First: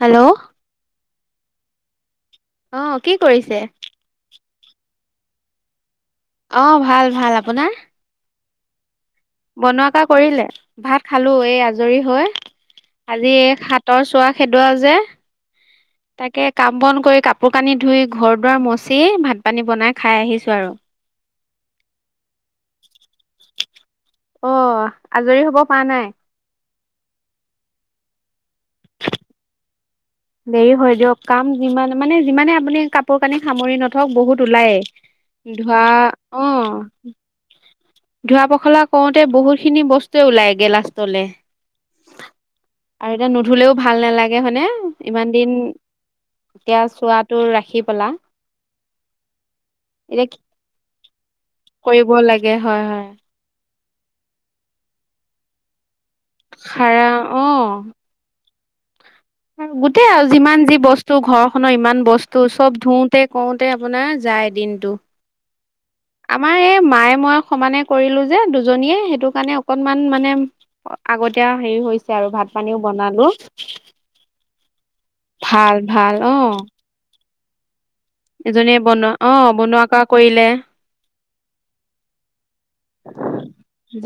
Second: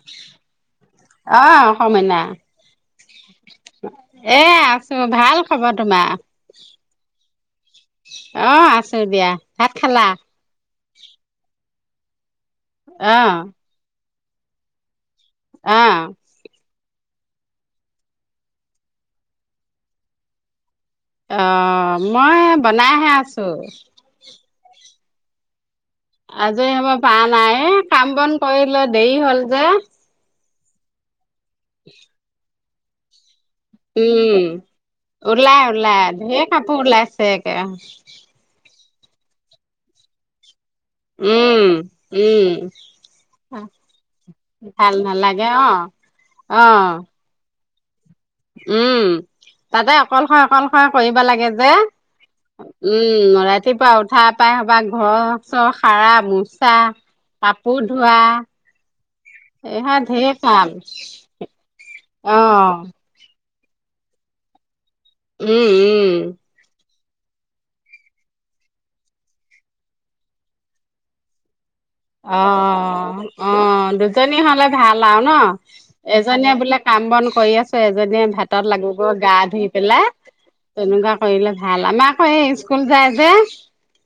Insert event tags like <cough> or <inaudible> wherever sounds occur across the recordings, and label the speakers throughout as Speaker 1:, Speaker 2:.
Speaker 1: Hello
Speaker 2: অৱ অসমাইনা।
Speaker 1: অ কি কৰিছে?
Speaker 2: এ আছো ভাল খবৰ তোমাৰ
Speaker 1: অ ভাল ভাল আপোনাৰ।
Speaker 2: অৱ আছ
Speaker 1: বনোৱা কা কৰিলে ভাত খালো এই আজৰি হৈ আজি
Speaker 2: অ',
Speaker 1: হাতৰ চোৱা খেদোৱা যে
Speaker 2: অ',
Speaker 1: তাকে কাম বন কৰি। কাপোৰ কানি ধুই ঘৰ দুৱাৰ মচি ভাত পানী বনাই খাই আহিছো আৰু
Speaker 2: আহ মই বনাইহে আছো।
Speaker 1: অ আজৰি হ'ব পৰা নাই!
Speaker 2: আজৰি হ'বৰ পৰা নাই এই কাম বন কৰি লৈ দেৰি হ'ল যে
Speaker 1: দেৰি হয় দিয়ক কাম যিমান মানে যিমানে আপুনি কাপোৰ কানি সামৰি নথওক
Speaker 2: উম
Speaker 1: বহুত ওলায়েই।
Speaker 2: ওলাই
Speaker 1: ধোৱা
Speaker 2: ওলাই ঢেৰ কাপোৰ
Speaker 1: অৱ,
Speaker 2: ওলাইছে একে
Speaker 1: ধোৱা পখলা কওঁতে বহুত খিনি বস্তুৱে ওলাইগে লা। লে
Speaker 2: উম উম
Speaker 1: আৰু এতিয়া নুধুলেও ভাল নালাগে হয়নে?
Speaker 2: ভাল
Speaker 1: ইমান
Speaker 2: নালাগে
Speaker 1: দিন
Speaker 2: অ',
Speaker 1: এতিয়া
Speaker 2: অ',
Speaker 1: চোৱাটো ৰাখি। পেলা
Speaker 2: উম তাতে
Speaker 1: এতিয়া
Speaker 2: অকলশয় অকলশয় কৰিব লাগে যে।
Speaker 1: টাকে হয়।
Speaker 2: উম ৰাতিপুৱা উঠা পাই সবা ঘৰ চৰ সৰা মোচা
Speaker 1: খাৰা অ
Speaker 2: কাপোৰ ধোৱা। এইহা
Speaker 1: গোটেই
Speaker 2: ঢেৰ
Speaker 1: আৰু যিমান
Speaker 2: কাম
Speaker 1: যি বস্তু ঘৰখনৰ ইমান
Speaker 2: অ
Speaker 1: বস্তু চব ধুওতে কওঁতে আপোনাৰ যায় দিনটো।
Speaker 2: উম
Speaker 1: আমাৰ এই মায়ে মই সমানে কৰিলো যে দুজনীয়ে সেইটো কাৰণে অকনমান মানে আগতীয়া। হেৰি হৈছে আৰু
Speaker 2: অ
Speaker 1: ভাত পানীও বনালো
Speaker 2: অ দুজনী হ'লে। ভাল আৰু ন
Speaker 1: ভাল ভাল অ
Speaker 2: এজনীয়ে বোলে কাম বন কৰি আছে এজনীয়ে ভাতত
Speaker 1: এজনীয়ে
Speaker 2: লাগিব
Speaker 1: বনোৱা অ
Speaker 2: গা ধুই
Speaker 1: বনোৱা কৰা
Speaker 2: পেলাই
Speaker 1: কৰিলে
Speaker 2: তেনেকুৱা কৰিলে ভাল আমাৰ আকৌ এই স্কুল- স্কুল যাই যে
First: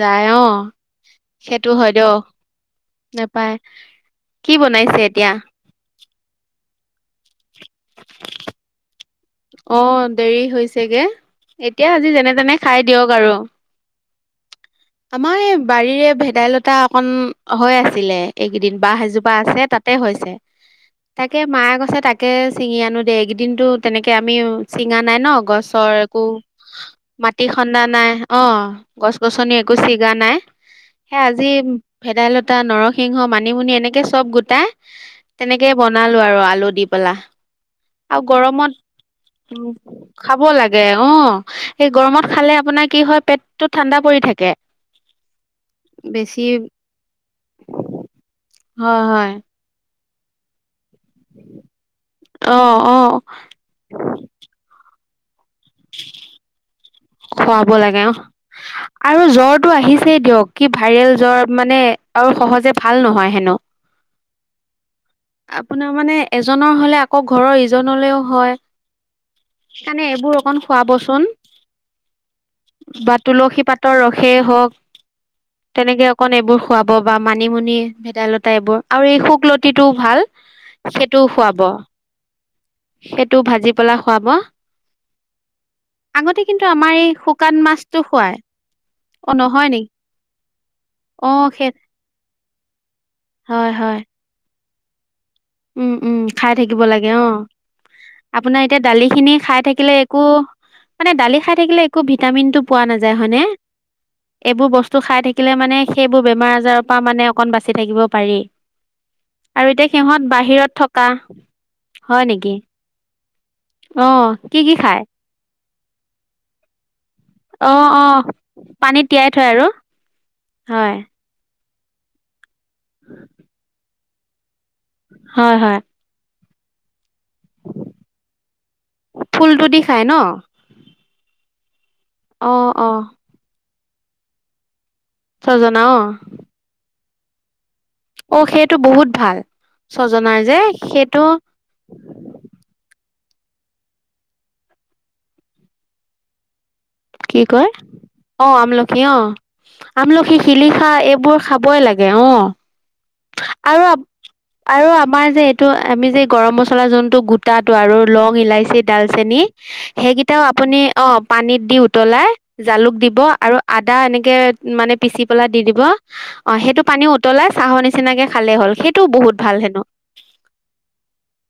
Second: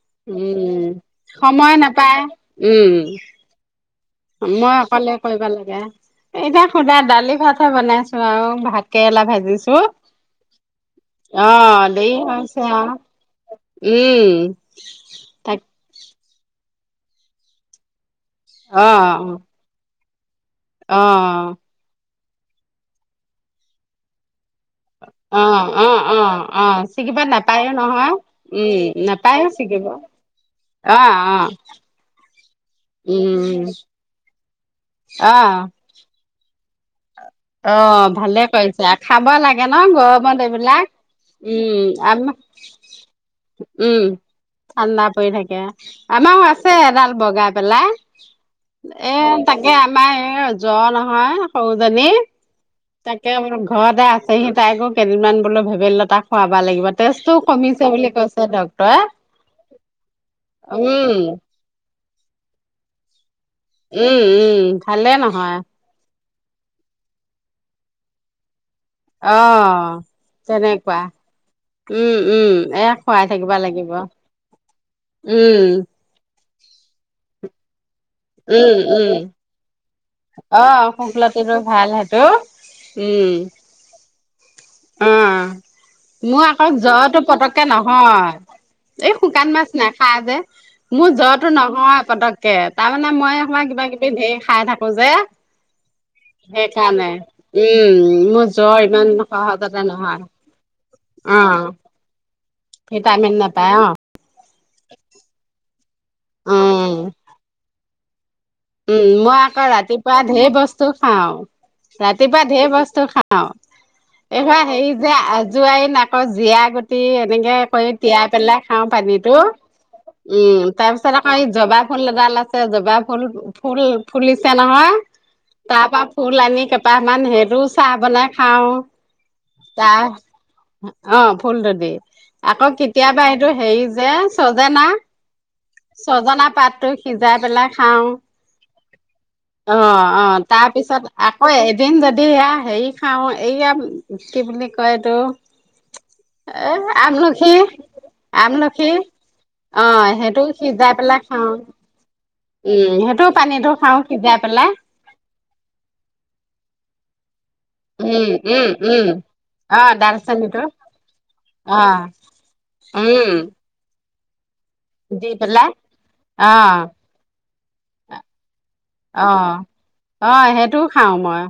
Speaker 1: যায় অ
Speaker 2: উম
Speaker 1: সেইটো
Speaker 2: সময়
Speaker 1: হয়
Speaker 2: নাপায়।
Speaker 1: দিয়ক নেপায়
Speaker 2: উম
Speaker 1: কি
Speaker 2: মই
Speaker 1: বনাইছে
Speaker 2: অকলে
Speaker 1: এতিয়া
Speaker 2: কৰিব লাগে এতিয়া সোধা দালি, ভাত, - ক বনাইছো আৰু ভাত কেৰেলা
Speaker 1: অ
Speaker 2: ভাজিছো
Speaker 1: দেৰি হৈছেগে
Speaker 2: অ
Speaker 1: এতিয়া আজি
Speaker 2: দেই
Speaker 1: যেনে তেনে
Speaker 2: হৈছে
Speaker 1: খাই
Speaker 2: আও
Speaker 1: দিয়ক আৰু
Speaker 2: উম
Speaker 1: আমাৰ এই
Speaker 2: তাক
Speaker 1: বাৰীৰে ভেদাইলতা, অকন হৈ আছিলে এইকেইদিন বাহ এজোপা
Speaker 2: অ',
Speaker 1: আছে তাতে হৈছে
Speaker 2: অ',
Speaker 1: তাকে মায়ে কৈছে তাকে - তাকে ছিঙি আনো দে এইকেইদিনো তেনেকে আমি- চিঙা, নাই ন
Speaker 2: অ',
Speaker 1: গছৰ
Speaker 2: অ',
Speaker 1: একো
Speaker 2: অ', অ', ছিগিব
Speaker 1: মাটি
Speaker 2: নাপায়ো
Speaker 1: খন্দা নাই
Speaker 2: নহয়।
Speaker 1: অ
Speaker 2: উম,
Speaker 1: গছ-
Speaker 2: নাপায়ো
Speaker 1: গছনি
Speaker 2: ছিগিব
Speaker 1: গুছি
Speaker 2: অ',
Speaker 1: যোৱা নাই না। সে আজি
Speaker 2: অ',
Speaker 1: ভেদাইলতা, নৰসিংহ
Speaker 2: উম,
Speaker 1: মানিমুনি, -এনেকে চব গোটাই তেনেক,
Speaker 2: অ',
Speaker 1: বনালো আৰু আলু দি পেলাই।
Speaker 2: অ',
Speaker 1: আৰু
Speaker 2: ভালে
Speaker 1: গৰমত
Speaker 2: কৰিছে খাব
Speaker 1: উ
Speaker 2: লাগে ন গৰমত
Speaker 1: খাব লাগে
Speaker 2: এইবিলাক
Speaker 1: অ
Speaker 2: উম,
Speaker 1: সেই
Speaker 2: আম
Speaker 1: গৰমত খালে আপোনাৰ কি হয় পেটটো ঠাণ্ডা
Speaker 2: উম,
Speaker 1: পৰি থাকে
Speaker 2: ঠাণ্ডা পৰি থাকে
Speaker 1: বেছি
Speaker 2: আমাৰো আছে এডাল বগাই পেলাই
Speaker 1: হয়
Speaker 2: এ
Speaker 1: হয়
Speaker 2: তাকে আমাৰ এই জ্বৰ নহয় সৰুজনী-
Speaker 1: অ অ
Speaker 2: তাকে ম ঘৰতে আছেহি তাইকো কেইদিনমান বোলো ভেডাইলতা খুৱাব লাগিব তেজটোও
Speaker 1: খুৱাব
Speaker 2: কমিছে
Speaker 1: লাগে অ
Speaker 2: বুলি কৈছে ডক্তৰে।
Speaker 1: আৰু জ্বৰটো আহিছেই দিয়ক কি ভাইৰেল
Speaker 2: উম
Speaker 1: জ্বৰ মানে আৰু সহজে ভাল নহয় হেনো
Speaker 2: উম উম ভালে নহয়।
Speaker 1: আপোনাৰ মানে এজনৰ হলে আকৌ ঘৰৰ ইজনলৈও হয়
Speaker 2: অ
Speaker 1: সেইকাৰণে এইবোৰ অকন
Speaker 2: তেনেকুৱা
Speaker 1: খুৱাবচোন
Speaker 2: উম উম এয়া
Speaker 1: বা
Speaker 2: খুৱাই থাকিবা
Speaker 1: তুলসী,
Speaker 2: লাগিব
Speaker 1: পাতৰ ৰসেই হওক-
Speaker 2: উম
Speaker 1: তেনেকে অকণ এইবোৰ খুৱাব বা মানিমুনি, - ভেদাইলতা,
Speaker 2: উম
Speaker 1: এইবোৰ আৰু
Speaker 2: উম
Speaker 1: এই শুকলতিটো, ভাল
Speaker 2: অ
Speaker 1: সেইটোও
Speaker 2: শুকলতিটো
Speaker 1: খুৱাব
Speaker 2: ভাল সেইটো উম
Speaker 1: সেইটো ভাজি পেলাই খুৱাব-
Speaker 2: অ
Speaker 1: আগতে
Speaker 2: মোৰ
Speaker 1: কিন্তু
Speaker 2: আকৌ
Speaker 1: আমাৰ এই
Speaker 2: জ্বৰটো
Speaker 1: শুকান
Speaker 2: পতককে
Speaker 1: মাছটো
Speaker 2: নহয়।
Speaker 1: খুৱাই
Speaker 2: এই
Speaker 1: অ
Speaker 2: শুকান
Speaker 1: নহয়
Speaker 2: মাছ
Speaker 1: নেকি
Speaker 2: নেখাই যে। মোৰ
Speaker 1: অ
Speaker 2: জ্বৰটো
Speaker 1: সেই
Speaker 2: নহয় পতককে তাৰমানে মই আকমান
Speaker 1: হয়
Speaker 2: কিবা
Speaker 1: হয়
Speaker 2: কিবি ধেৰ খাই থাকো যে।
Speaker 1: উম উম খাই থাকিব
Speaker 2: সেইকাৰণে
Speaker 1: লাগে অ
Speaker 2: উম মোৰ
Speaker 1: আপোনাৰ
Speaker 2: জ্বৰ
Speaker 1: এতিয়া দালি
Speaker 2: ইমান-
Speaker 1: খিনি খাই
Speaker 2: সহজতে
Speaker 1: থাকিলে
Speaker 2: নহয়
Speaker 1: একো মানে দালি
Speaker 2: অ
Speaker 1: খাই থাকিলে একো গগৈ ভ ভিটামিন তো উত্তৰ -
Speaker 2: ভিটামিন নাপাই অ
Speaker 1: য বোৰ বস্তু খাই থাকিলে মানে সেইবোৰ বেমাৰ আজাৰৰ
Speaker 2: উম
Speaker 1: পৰা মানে অকণ বাচি থাকিব পাৰি।
Speaker 2: উম মই আকৌ
Speaker 1: আৰু এতিয়া
Speaker 2: ৰাতিপুৱা
Speaker 1: সিহঁত
Speaker 2: ঢেৰ
Speaker 1: বাহিৰত
Speaker 2: বস্তু
Speaker 1: থকা
Speaker 2: খাও
Speaker 1: হয়
Speaker 2: ৰাতিপুৱা
Speaker 1: নেকি
Speaker 2: ঢেৰ বস্তু খাওঁ অ
Speaker 1: অ কি
Speaker 2: এইবাৰ
Speaker 1: কি
Speaker 2: হেৰি
Speaker 1: খায়
Speaker 2: যে আজোৱাৰ নাকৰ জীয়া গুট এনেকে
Speaker 1: অ
Speaker 2: কৰি
Speaker 1: অ
Speaker 2: তিয়াই পেলাই খাওঁ
Speaker 1: পানীত তিয়াই
Speaker 2: পানীতটো
Speaker 1: থয় আৰু
Speaker 2: উম তাৰ
Speaker 1: হয়
Speaker 2: পিছত আকৌ এই জবা - ফুল এডাল আছে জবা, ফুল ফুল ফুলিছে নহয়
Speaker 1: হয় হয়
Speaker 2: তাৰ পৰা ফুল আনি। কেইপাহমান সেইটো চাহ বনাই খাও
Speaker 1: ফুলটো দি খাই
Speaker 2: তাৰ
Speaker 1: ন
Speaker 2: অ ফুলটো দি
Speaker 1: অ
Speaker 2: আকৌ
Speaker 1: অ
Speaker 2: কেতিয়াবা সেইটো হেৰি যে চজে না
Speaker 1: ছজনা অ
Speaker 2: ছজনা পাতটো সিজাই পেলাই খাওঁ
Speaker 1: অ সেইটো বহুত ভাল
Speaker 2: অ অ
Speaker 1: ছজনাৰ যে
Speaker 2: তাৰপিছত
Speaker 1: সেইটো
Speaker 2: আকৌ এদিন যদি হেৰি- খাওঁ এইয়া কি বুলি কয় এইটো এ-
Speaker 1: কি
Speaker 2: আমলখি
Speaker 1: কয় অ
Speaker 2: আমলখি
Speaker 1: অ
Speaker 2: অ সেই
Speaker 1: আমলখি শিলিখা
Speaker 2: সিজাই পেলা
Speaker 1: এইবোৰ
Speaker 2: খাওঁ
Speaker 1: খাবই লাগে অ
Speaker 2: উম সেইটো পানীটো খাওঁ সিজাই পেলাই
Speaker 1: আৰু আমাৰ এই আমি গৰ মছলা গ সুতটো আৰু
Speaker 2: উম
Speaker 1: লং,
Speaker 2: উম
Speaker 1: ইলাচি,
Speaker 2: উম
Speaker 1: ডালচেনি,
Speaker 2: অ
Speaker 1: সেইকেইটাও
Speaker 2: দালচেনিটো
Speaker 1: আপুনি অ পানীত দি-
Speaker 2: অ
Speaker 1: উতলাই জালুক, দিব
Speaker 2: উম
Speaker 1: আৰু আদা, এনেকে- মানে পিচি পেলা দি দিব
Speaker 2: অ
Speaker 1: অহ সেইটো পানী উতলাই চাহৰ নিচিনাকে খালে হ'ল। সেইটোও বহুত ভাল
Speaker 2: অহ-
Speaker 1: হেনো
Speaker 2: অহ সেইটোও খাও মই।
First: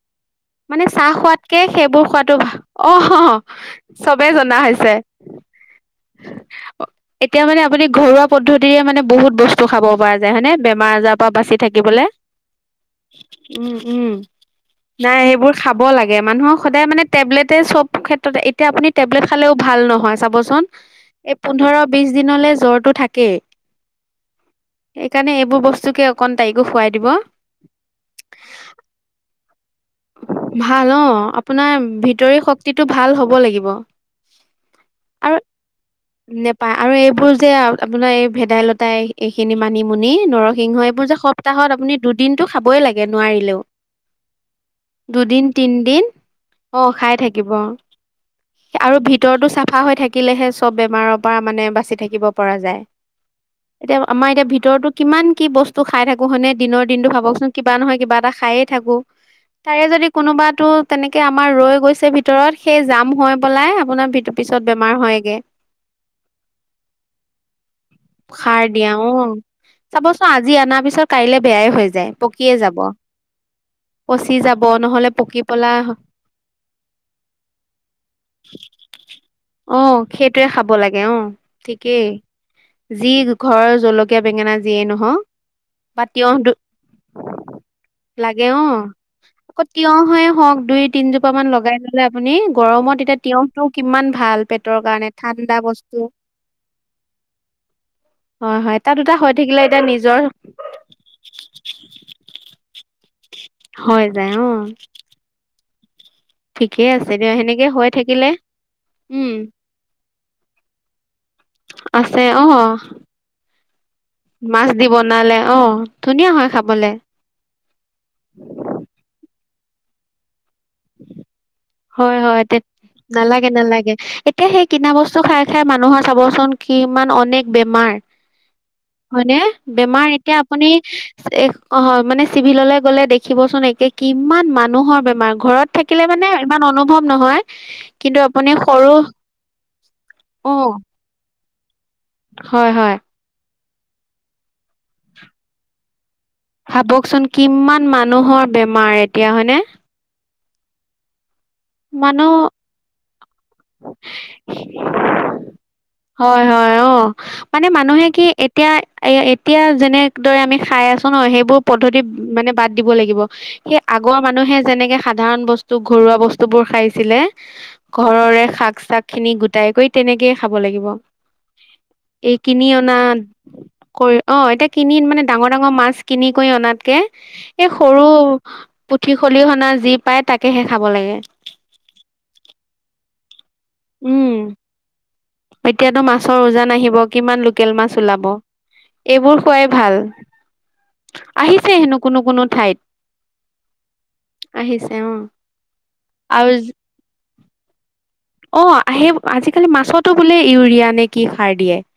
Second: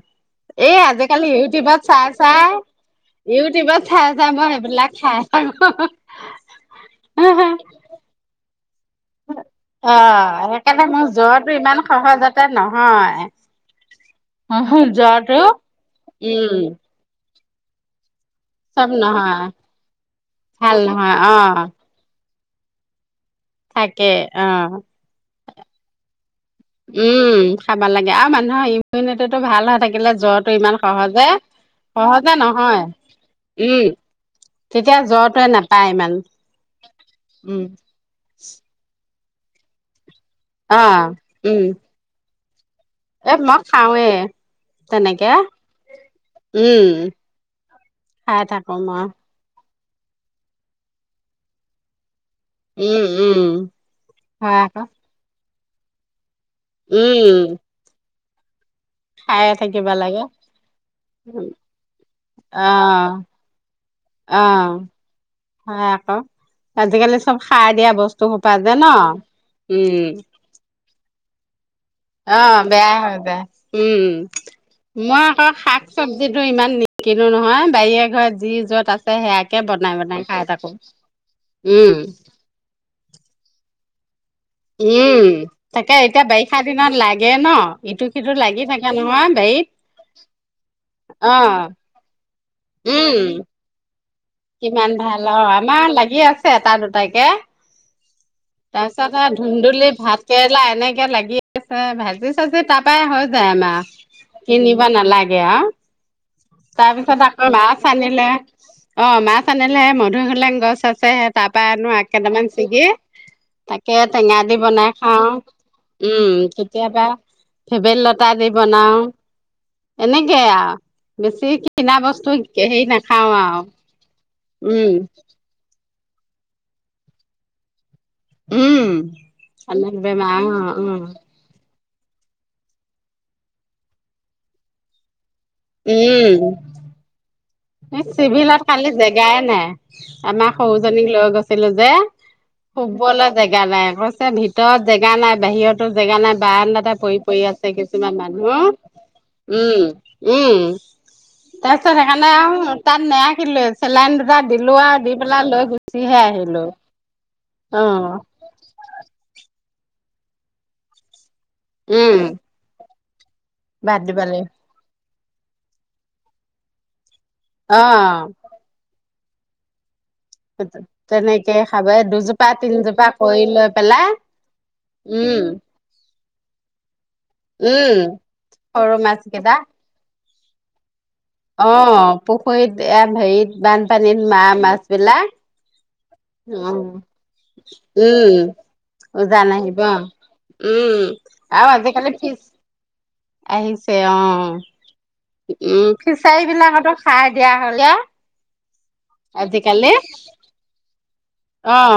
Speaker 2: এই,
Speaker 1: মানে চাহ
Speaker 2: আজিকালি
Speaker 1: খোৱাতকে
Speaker 2: ইউটিউবত
Speaker 1: সেইবোৰ
Speaker 2: চাই -
Speaker 1: খোৱাটো
Speaker 2: চাই
Speaker 1: ভা অ
Speaker 2: -ইউটিউবত চাই -চাই
Speaker 1: চবেই
Speaker 2: মই
Speaker 1: জনা
Speaker 2: সেইবিলাক
Speaker 1: হৈছে
Speaker 2: খাই <unintelligible>
Speaker 1: এতিয়া মানে আপুনি ঘৰুৱা পদ্ধ মানে বহুত বস্তু খাব
Speaker 2: অ
Speaker 1: পৰা যায় হয় নে,
Speaker 2: সেইকাৰণে
Speaker 1: বেমাৰ-
Speaker 2: মোৰ
Speaker 1: আজাৰৰ পৰা
Speaker 2: জ্বৰটো
Speaker 1: বাচি
Speaker 2: ইমান
Speaker 1: থাকিবলে।
Speaker 2: সহজতে
Speaker 1: উম- উম
Speaker 2: অহ',
Speaker 1: নাই এইবোৰ খাব লাগে মানুহক সদায় মানে টেবলেটে চব ক্ষে ক্ষেত্ৰতে এতিয়া আপুনি
Speaker 2: চব
Speaker 1: টেবলেট
Speaker 2: নহয়
Speaker 1: খালেও ভাল নহয় চাবচোন
Speaker 2: ভাল নহয় অ।
Speaker 1: পোন্ধৰ বিছ দিনলে জ্বৰটো থাক কেই
Speaker 2: থাকে অ
Speaker 1: সেইকাৰণে এইবোৰ বস্তুকে অকণ তাইকো খুৱাই দিব
Speaker 2: উম, খাবা লাগে আৰু মানুহৰ ইমিউনিতিটো ভাল হৈ থাকে থাকিলে জ্বৰটো ইমান
Speaker 1: ভাল অ
Speaker 2: সহজে-
Speaker 1: আপোনাৰ
Speaker 2: সহজে
Speaker 1: ভিতৰি
Speaker 2: নহয়,
Speaker 1: শক্তিটো ভাল হ'ব লাগিব
Speaker 2: উম। তেতিয়া
Speaker 1: আৰু
Speaker 2: জ্বৰটোৱে নেপায়।
Speaker 1: নেপায় আৰু এইবোৰ যে আপোনাৰ এই ভেদাইলতাই এইখিনি মানিমুনি নি নৰসিংহ
Speaker 2: অ
Speaker 1: এইবোৰ যে
Speaker 2: উম
Speaker 1: সপ্তাহত আপুনি দুদিনটো খাবই লাগে
Speaker 2: এ মই
Speaker 1: নোৱাৰিলেও।
Speaker 2: খাওঁৱে তেনেকে
Speaker 1: দুদিন- তিনদিন
Speaker 2: উম
Speaker 1: অহ খাই থাকিব।
Speaker 2: খাই থাকো মই।
Speaker 1: ফা হৈ থাকিলেহে চব বেমাৰৰ পৰা মানে বাচি থাকিব পৰা যাই,
Speaker 2: উম উম
Speaker 1: এতিয়া আমাৰ এতিয়া
Speaker 2: হয় আকৌ
Speaker 1: ভিতৰতো কিমান কি বস্তু খাই থাক কোহনে দিনৰ দিনটো ভাবক চোন
Speaker 2: উম
Speaker 1: কিবা নহয় কিবা এটা খায়ে থাকো
Speaker 2: খায়ে
Speaker 1: তাৰে
Speaker 2: থাকিব
Speaker 1: যদি
Speaker 2: লাগে
Speaker 1: কোনোবাতো তেনেকে আমাৰ ৰৈ গৈছে ভিতৰত
Speaker 2: অ
Speaker 1: সেই জাম হৈ পেলাই আপোনাৰ
Speaker 2: অ
Speaker 1: পিছত বেমাৰ হয়গে।
Speaker 2: হয়, আকৌ আজিকালি চব সাৰ দিয়া বস্তু সোপা
Speaker 1: সাৰ
Speaker 2: যে ন
Speaker 1: দিয়া অ',
Speaker 2: উম
Speaker 1: চাবচোন আজি আনাৰ পিছত কাইলে বেয়াই হৈ যায়। পকিয়ে
Speaker 2: অ',
Speaker 1: যাব
Speaker 2: বেয়াই হৈ যায় উম
Speaker 1: পচি যাব নহলে
Speaker 2: মই
Speaker 1: পকি
Speaker 2: আকৌ
Speaker 1: পেলা
Speaker 2: শাক- চবজিটো ইমান নি কিনো নহয় বাৰিৰে ঘৰত যি যত আছে সেয়াকে
Speaker 1: অ
Speaker 2: বনাই- বনাই খাই
Speaker 1: সেইটোৱে
Speaker 2: থাকো,
Speaker 1: খাব লাগে অ
Speaker 2: উম।
Speaker 1: ঠিকেই যি ঘৰৰ জলক কীয়া, বেঙেনা যিয়ে নহও
Speaker 2: উম তাকে
Speaker 1: বা
Speaker 2: এতিয়া
Speaker 1: তিয়হ
Speaker 2: বাৰিষা দিনত লাগে ন ইটো
Speaker 1: <inaudible>
Speaker 2: সিটো
Speaker 1: লাগে
Speaker 2: লাগি
Speaker 1: অ',।
Speaker 2: থাকে নহয়
Speaker 1: আকৌ
Speaker 2: বাৰীত
Speaker 1: তিয়হয় হওক দুই তিনজোপা
Speaker 2: অ
Speaker 1: মান লগাই ল'লে আপুনি গৰমত
Speaker 2: উম
Speaker 1: তেতিয়া তিয়হটো কিমান ভাল পেটৰ
Speaker 2: কিমান
Speaker 1: কাৰণে
Speaker 2: ভাল অ
Speaker 1: ঠাণ্ডা
Speaker 2: আমাৰ
Speaker 1: বস্তু।
Speaker 2: লাগি আছে এটা দুটাকে
Speaker 1: হয় হয় এটা দুটা
Speaker 2: তাৰপিছত
Speaker 1: হৈ থাকিলে এতিয়া
Speaker 2: ধুন্দুলি,
Speaker 1: নিজৰ
Speaker 2: ভাত কেৰেলা, এনেকে লাগি আছে ভাজি চাজি তাৰপাই হৈ জাম আহ
Speaker 1: হৈ যায় অ
Speaker 2: কিনিব নালাগে আও।
Speaker 1: ঠিকে
Speaker 2: তাৰ
Speaker 1: আছে
Speaker 2: পিছত
Speaker 1: দিয়া
Speaker 2: আকৌ
Speaker 1: সেনেকে হৈ
Speaker 2: মাছ আনিলে
Speaker 1: থাকিলে
Speaker 2: অহ
Speaker 1: উম
Speaker 2: মাছ আনিলেহে ম দুই হোলেং গছ আছে সে তাৰ পা আনো আগ
Speaker 1: আছে অ
Speaker 2: কেইটামান ছিগি তাকে টেঙা দি
Speaker 1: মাছ
Speaker 2: বনাই খাওঁ।
Speaker 1: বনালে অ
Speaker 2: উম,
Speaker 1: ধুনীয়া হয় খাবলে
Speaker 2: কেতিয়াবা ভেবেল লতা দি বনাওঁ। এনেকে আও বেছি কিনা
Speaker 1: হয়
Speaker 2: বস্তু
Speaker 1: -হয়,
Speaker 2: হেৰি নাখাওঁ
Speaker 1: নালাগে
Speaker 2: আৰু
Speaker 1: -নালাগে এতিয়া সেই কিনা
Speaker 2: উম
Speaker 1: বস্তু খাই - খাই মানুহৰ চাবচোন কিমান অনেক বেমাৰ।
Speaker 2: উম
Speaker 1: হ'য়নে? বেমাৰ এতিয়া আপুনি
Speaker 2: অ' উম
Speaker 1: এ' অহ, হয় মানে চিভিললে গ'লে দেখিবচোন একে কিমান মানুহৰ বেমাৰ ঘৰত থাকিলে মানে ইমান অনুভৱ নহয়।
Speaker 2: এ'
Speaker 1: কিন্তু আপুনি
Speaker 2: চিভিলত কালি
Speaker 1: সৰু
Speaker 2: জেগাই নাই আমা
Speaker 1: অ
Speaker 2: সৰুজনীক লৈ গৈছিলো <unintelligible>
Speaker 1: হয় হয়
Speaker 2: শুৱলে জেগা নাই কৈছে ভিতৰত জেগা নাই, বাহিৰটো জেগা নাই বাৰান্দাতে
Speaker 1: ভাবকচোন
Speaker 2: পৰি- পৰি আছে
Speaker 1: কিমান
Speaker 2: কিছুমান
Speaker 1: মানুহৰ
Speaker 2: মানুহ।
Speaker 1: বেমাৰ এতিয়া হয়নে
Speaker 2: উম-উম। তাৰপিছত সেইকাৰণে
Speaker 1: মানুহ
Speaker 2: আও তাত নেৰাখ <unintelligible> চেলাইন দুটা দিলো আও দি পেলাই লৈ গুচিহে আহিলো।
Speaker 1: অহ, মানে
Speaker 2: অ
Speaker 1: মানুহে কি এতিয়া এ- এ এতিয়া যেনেদৰে আমি খাই আছো ন' সেইবোৰ পদ্ধতি
Speaker 2: উম
Speaker 1: মানে বাদ দিব লাগিব। সেই
Speaker 2: বাদ দিব
Speaker 1: আগৰ
Speaker 2: লাগিব
Speaker 1: মানুহে যেনেকে সাধাৰণ বস্তু, ঘৰুৱা বস্তুবোৰ খাইছিলে।
Speaker 2: অঁ-
Speaker 1: ঘৰৰে শাক খিনি গোটাই কৈ তেনেকে খাব লাগিব।
Speaker 2: তেনেকে খাব
Speaker 1: এই
Speaker 2: দুজোপা
Speaker 1: কিনি
Speaker 2: তিনজোপা
Speaker 1: অনাত
Speaker 2: কৰি লৈ পেলাই
Speaker 1: কৈ, অঁ এতিয়া কিনি কিন্‌ মানে
Speaker 2: উম
Speaker 1: ডাঙৰ ডাঙৰ মাছ কিনি কৈ অনাতকে। এই
Speaker 2: উম
Speaker 1: সৰু
Speaker 2: সৰু
Speaker 1: পুঠি
Speaker 2: মাছ
Speaker 1: খলিহনা যি পায় তাক কেহে খাব লাগে।
Speaker 2: অঁ, পুখুৰীত এয়াত হেৰিত বানপানীত মা মাছ বিলাক।
Speaker 1: এতিয়াটৈ মাছৰ উজান আহিব
Speaker 2: অ',
Speaker 1: কিমান লোকেল মাছ ওলাব?
Speaker 2: উম
Speaker 1: এইবোৰ
Speaker 2: উজান
Speaker 1: খোৱাই
Speaker 2: আহিব
Speaker 1: ভাল।
Speaker 2: অ', উম আৰু
Speaker 1: আহিছে হেনো
Speaker 2: আজিকালি
Speaker 1: কোনো
Speaker 2: ফিচ
Speaker 1: কোনো ঠাইত।
Speaker 2: আহিছে। অঁ
Speaker 1: আহিছে অ
Speaker 2: উম, ফিচাৰী
Speaker 1: আৰু
Speaker 2: বিলাকটো সাৰ দিয়া হ'ল যে।
Speaker 1: অঁ আঁহেই আজিকালি মাছটো বোলে ইউৰিয়া নে কি সাৰ দিয়ে
Speaker 2: অঁ,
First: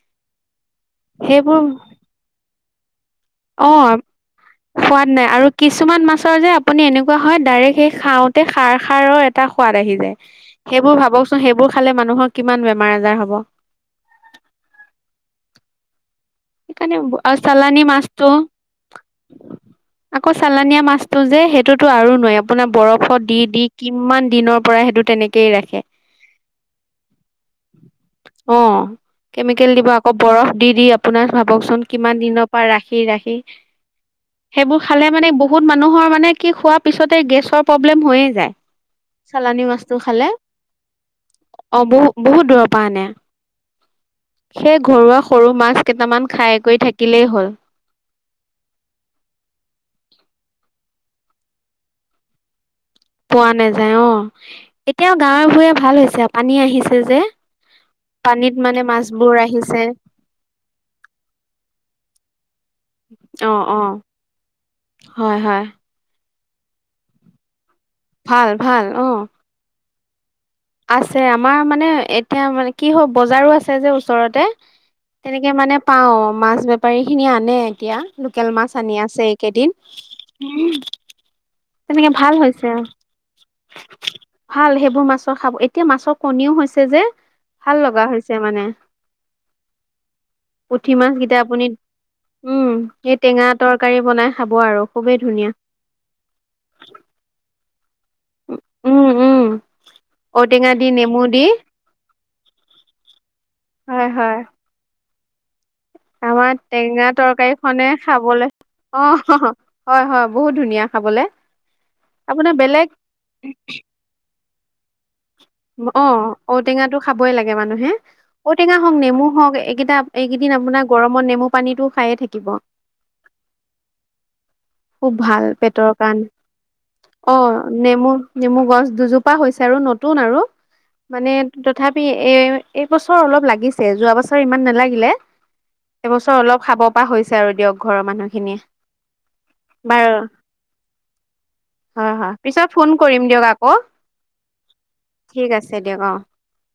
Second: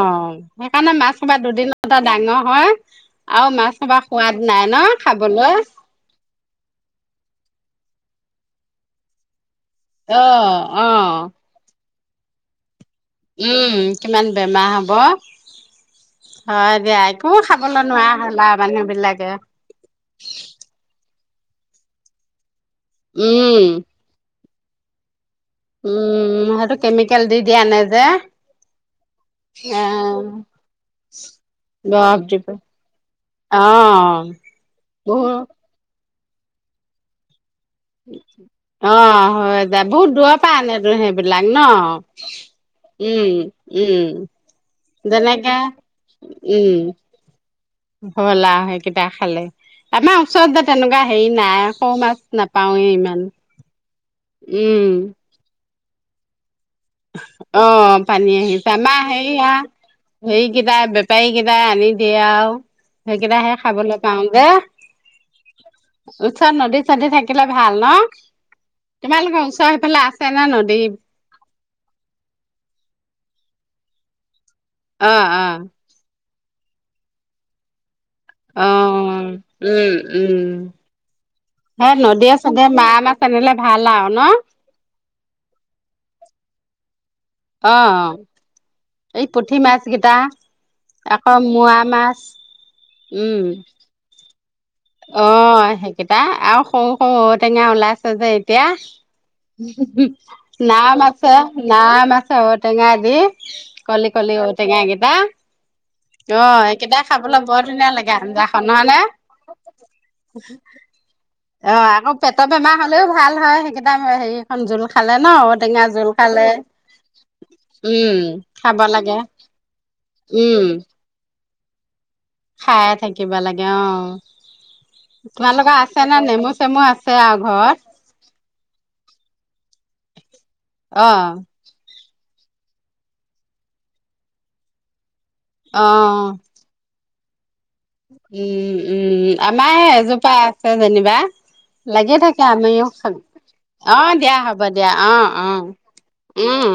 Speaker 2: সেইকাৰণে মাছ সোপা
Speaker 1: সেইবোৰ
Speaker 2: দুদিনটে ডাঙৰ হ'য়। আও মাছ
Speaker 1: অ
Speaker 2: সোপা সোৱাদ নাই ন
Speaker 1: সোৱাদ নাই আৰু
Speaker 2: খাবলৈ
Speaker 1: কিছুমান মাছৰ যে, আপুনি এনেকুৱা হ'য় ডাইৰেক্ট সেই খাওঁত্‌ টে সাৰ, সাৰৰ এটা সোৱাদ আহি যায়।
Speaker 2: অ',
Speaker 1: সেইবোৰ
Speaker 2: অ',
Speaker 1: ভাৱকচোন, সেইবোৰ খালে মানুহৰ কিমান বেমা
Speaker 2: উম, কিমান বেমাৰ হ'ব। হয়
Speaker 1: সেইকাৰণে
Speaker 2: দিয়া
Speaker 1: ব্‌
Speaker 2: একো
Speaker 1: আও চালানি
Speaker 2: খাবলৈ নোৱাৰা
Speaker 1: মাছটো।
Speaker 2: হ'ল আৰু মানুহ বিলাকে
Speaker 1: আকৌ চালানিয়া মাছ টো যে সেইটোতো আৰু নোৱাৰি আপোনাৰ বৰফত দি দি
Speaker 2: উম
Speaker 1: কিমান দিনৰ পৰা সেইটো তেনেক্‌ কেই ৰাখে।
Speaker 2: উম, সেইটো কেমিকেল দি দিয়া নাই যে
Speaker 1: অঁ, কেমিকেল
Speaker 2: এ
Speaker 1: দিব, আকৌ বৰফ দি দি আপোনাৰ ভাৱকচোন কিমান
Speaker 2: দৰৱ দি
Speaker 1: দিনৰপা
Speaker 2: পেলাই
Speaker 1: ৰাখি ৰাখি।
Speaker 2: অ',
Speaker 1: সেইবোৰ খালে মানে বহুত মানুহ হৰ মানে কি? খোৱা পিছতেই গেছৰ প্ৰব্লেম হৈয়ে যায়
Speaker 2: অঁ,
Speaker 1: চালানী
Speaker 2: হ'য় দে।
Speaker 1: মাছটো
Speaker 2: বহুত
Speaker 1: খালে
Speaker 2: দূৰপা আনেটো সেইবিলাক
Speaker 1: অ
Speaker 2: ন'।
Speaker 1: বহু বহুত দূৰৰ পৰা আনে
Speaker 2: উম, উম।
Speaker 1: সেই ঘৰুৱা সৰু
Speaker 2: যেনেকে
Speaker 1: মাছ কেইটামান খাই কৈ থাকিলেই হ'ল।
Speaker 2: হ'লাও সেইকেইটা খালে। আমা ওচৰত যে তেনেকুৱা হেৰি নাই, সৰু মাছ নাপাওঁ।
Speaker 1: পোৱা নাযায় অঁ,
Speaker 2: উম,
Speaker 1: এতিয়াও গাঁৱে- ভূঁইয়ে ভাল হৈছে পানী আহি
Speaker 2: অঁ, পানী আহিছে
Speaker 1: মানে
Speaker 2: আমা
Speaker 1: মাছবোৰ
Speaker 2: সেইয়া
Speaker 1: আহিছে
Speaker 2: হেৰি কেইটাই, বেপাৰী কেইটাই আনি দিয়ে আও। সেইকেইটাহে
Speaker 1: অ',
Speaker 2: খাবলে
Speaker 1: অ',
Speaker 2: পাওঁ যে।
Speaker 1: হ'য়, হ'য়।
Speaker 2: ওচৰত নদী -চদী থাকিলে ভাল ন'।
Speaker 1: ভাল, ভাল অ',
Speaker 2: তোমালোকৰ ওচৰ সইফালে আ
Speaker 1: আছে আমাৰ মানে, এতিয়া মানে, কি হ্‌ বজাৰো আছে যে ওচৰতে।
Speaker 2: অ অ
Speaker 1: তেনেকে মানে পাওঁ। মাছ বেপাৰী খিনিয়ে আনে এতিয়া। লোকেল
Speaker 2: অ
Speaker 1: মাছ আনি আছে এইকেইদিন।
Speaker 2: উম উম
Speaker 1: উমহ্‌
Speaker 2: সেই
Speaker 1: তেনেকে ভাল
Speaker 2: নদীয়ে
Speaker 1: হৈছে
Speaker 2: চদীয়ে
Speaker 1: আও,
Speaker 2: মাৰা মাছ আনিলে ভাল আৰু ন?
Speaker 1: ভাল সেইবোৰ মাছ তো খাব। এতিয়া মাছৰ কণীও হৈছে যে, ভাল
Speaker 2: অ
Speaker 1: লগা হৈছে মানে।
Speaker 2: এই পুঠি মাছ গেইটা
Speaker 1: পুঠি মাছ
Speaker 2: আকৌ
Speaker 1: কেইটা আপুনি
Speaker 2: মোৱা মাছ
Speaker 1: উম, এই
Speaker 2: উম
Speaker 1: টেঙা তৰকাৰী বনাই খাব আৰু খুবেই
Speaker 2: অ
Speaker 1: ধুনীয়া।
Speaker 2: সেইকেইটা আৰু সৰু সৰু ঔ টেঙা ওলাইছে যে এতিয়া
Speaker 1: উম, উম। ঔটেঙা দি
Speaker 2: নাম
Speaker 1: নেমু
Speaker 2: আছে
Speaker 1: দি
Speaker 2: নাম আছে চ ঔটেঙা দি
Speaker 1: হয়,
Speaker 2: কলি কলি
Speaker 1: হয়।
Speaker 2: ঔটেঙা গেইটা অ
Speaker 1: আমাৰ টেঙা
Speaker 2: এইকেইটাই খাবলৈ
Speaker 1: তৰকাৰী
Speaker 2: বৰ
Speaker 1: খনে
Speaker 2: ধুনীয়া
Speaker 1: খাবলৈ
Speaker 2: লাগেজাখন নহয় নে
Speaker 1: অ', হয়, হয় বহুত ধুনীয়া খাবলে।
Speaker 2: অ আকৌ পেটৰ
Speaker 1: আপোনাৰ
Speaker 2: বেমাৰ
Speaker 1: বেলেগ
Speaker 2: হলেও ভাল হয় সেইকেইটা এইখন জোল খালে ন ঔটেঙা
Speaker 1: অ
Speaker 2: জোল খালে
Speaker 1: ঔটেঙা খাবই লাগে মানুহে
Speaker 2: উম
Speaker 1: ঔটেঙা
Speaker 2: খাব
Speaker 1: হওক
Speaker 2: লাগে
Speaker 1: নেমু হওক এইকেইটা এইকেইদিন
Speaker 2: উম
Speaker 1: আপোনাৰ গৰমত নেমু পানীটো খায়ে থাকিব।
Speaker 2: খাই থাকিব লাগে অ
Speaker 1: খুব ভাল
Speaker 2: তোমালোকৰ
Speaker 1: পেটৰ
Speaker 2: আছে নে
Speaker 1: কাৰণে
Speaker 2: নেমু চেমু আছে
Speaker 1: অ',
Speaker 2: আৰু
Speaker 1: নেমু
Speaker 2: ঘৰত।
Speaker 1: নেমু গছ দুজোপা হৈছে আৰু নতুন আৰু
Speaker 2: অ
Speaker 1: মানে তথাপি। এ এইবছৰ অলপ লাগিছে যোৱা বছৰ ইমান নালাগিলে।
Speaker 2: অ
Speaker 1: এবছৰ অলপ খাব পৰা হৈছে আৰু দিয়ক। ঘৰৰ মানুহখিনিয়ে
Speaker 2: উম উম আমাৰ
Speaker 1: বাৰু
Speaker 2: এজোপা আছে যেনিবা।
Speaker 1: হয়
Speaker 2: লাগি
Speaker 1: হয়
Speaker 2: থাকে
Speaker 1: পিছত ফোন
Speaker 2: আমিও খা
Speaker 1: কৰিম দিয়ক আকৌ
Speaker 2: অ দিয়া হ'ব দিয়া অ। অ
Speaker 1: ঠিক
Speaker 2: অ
Speaker 1: আছে দিয়ক অ
Speaker 2: উম।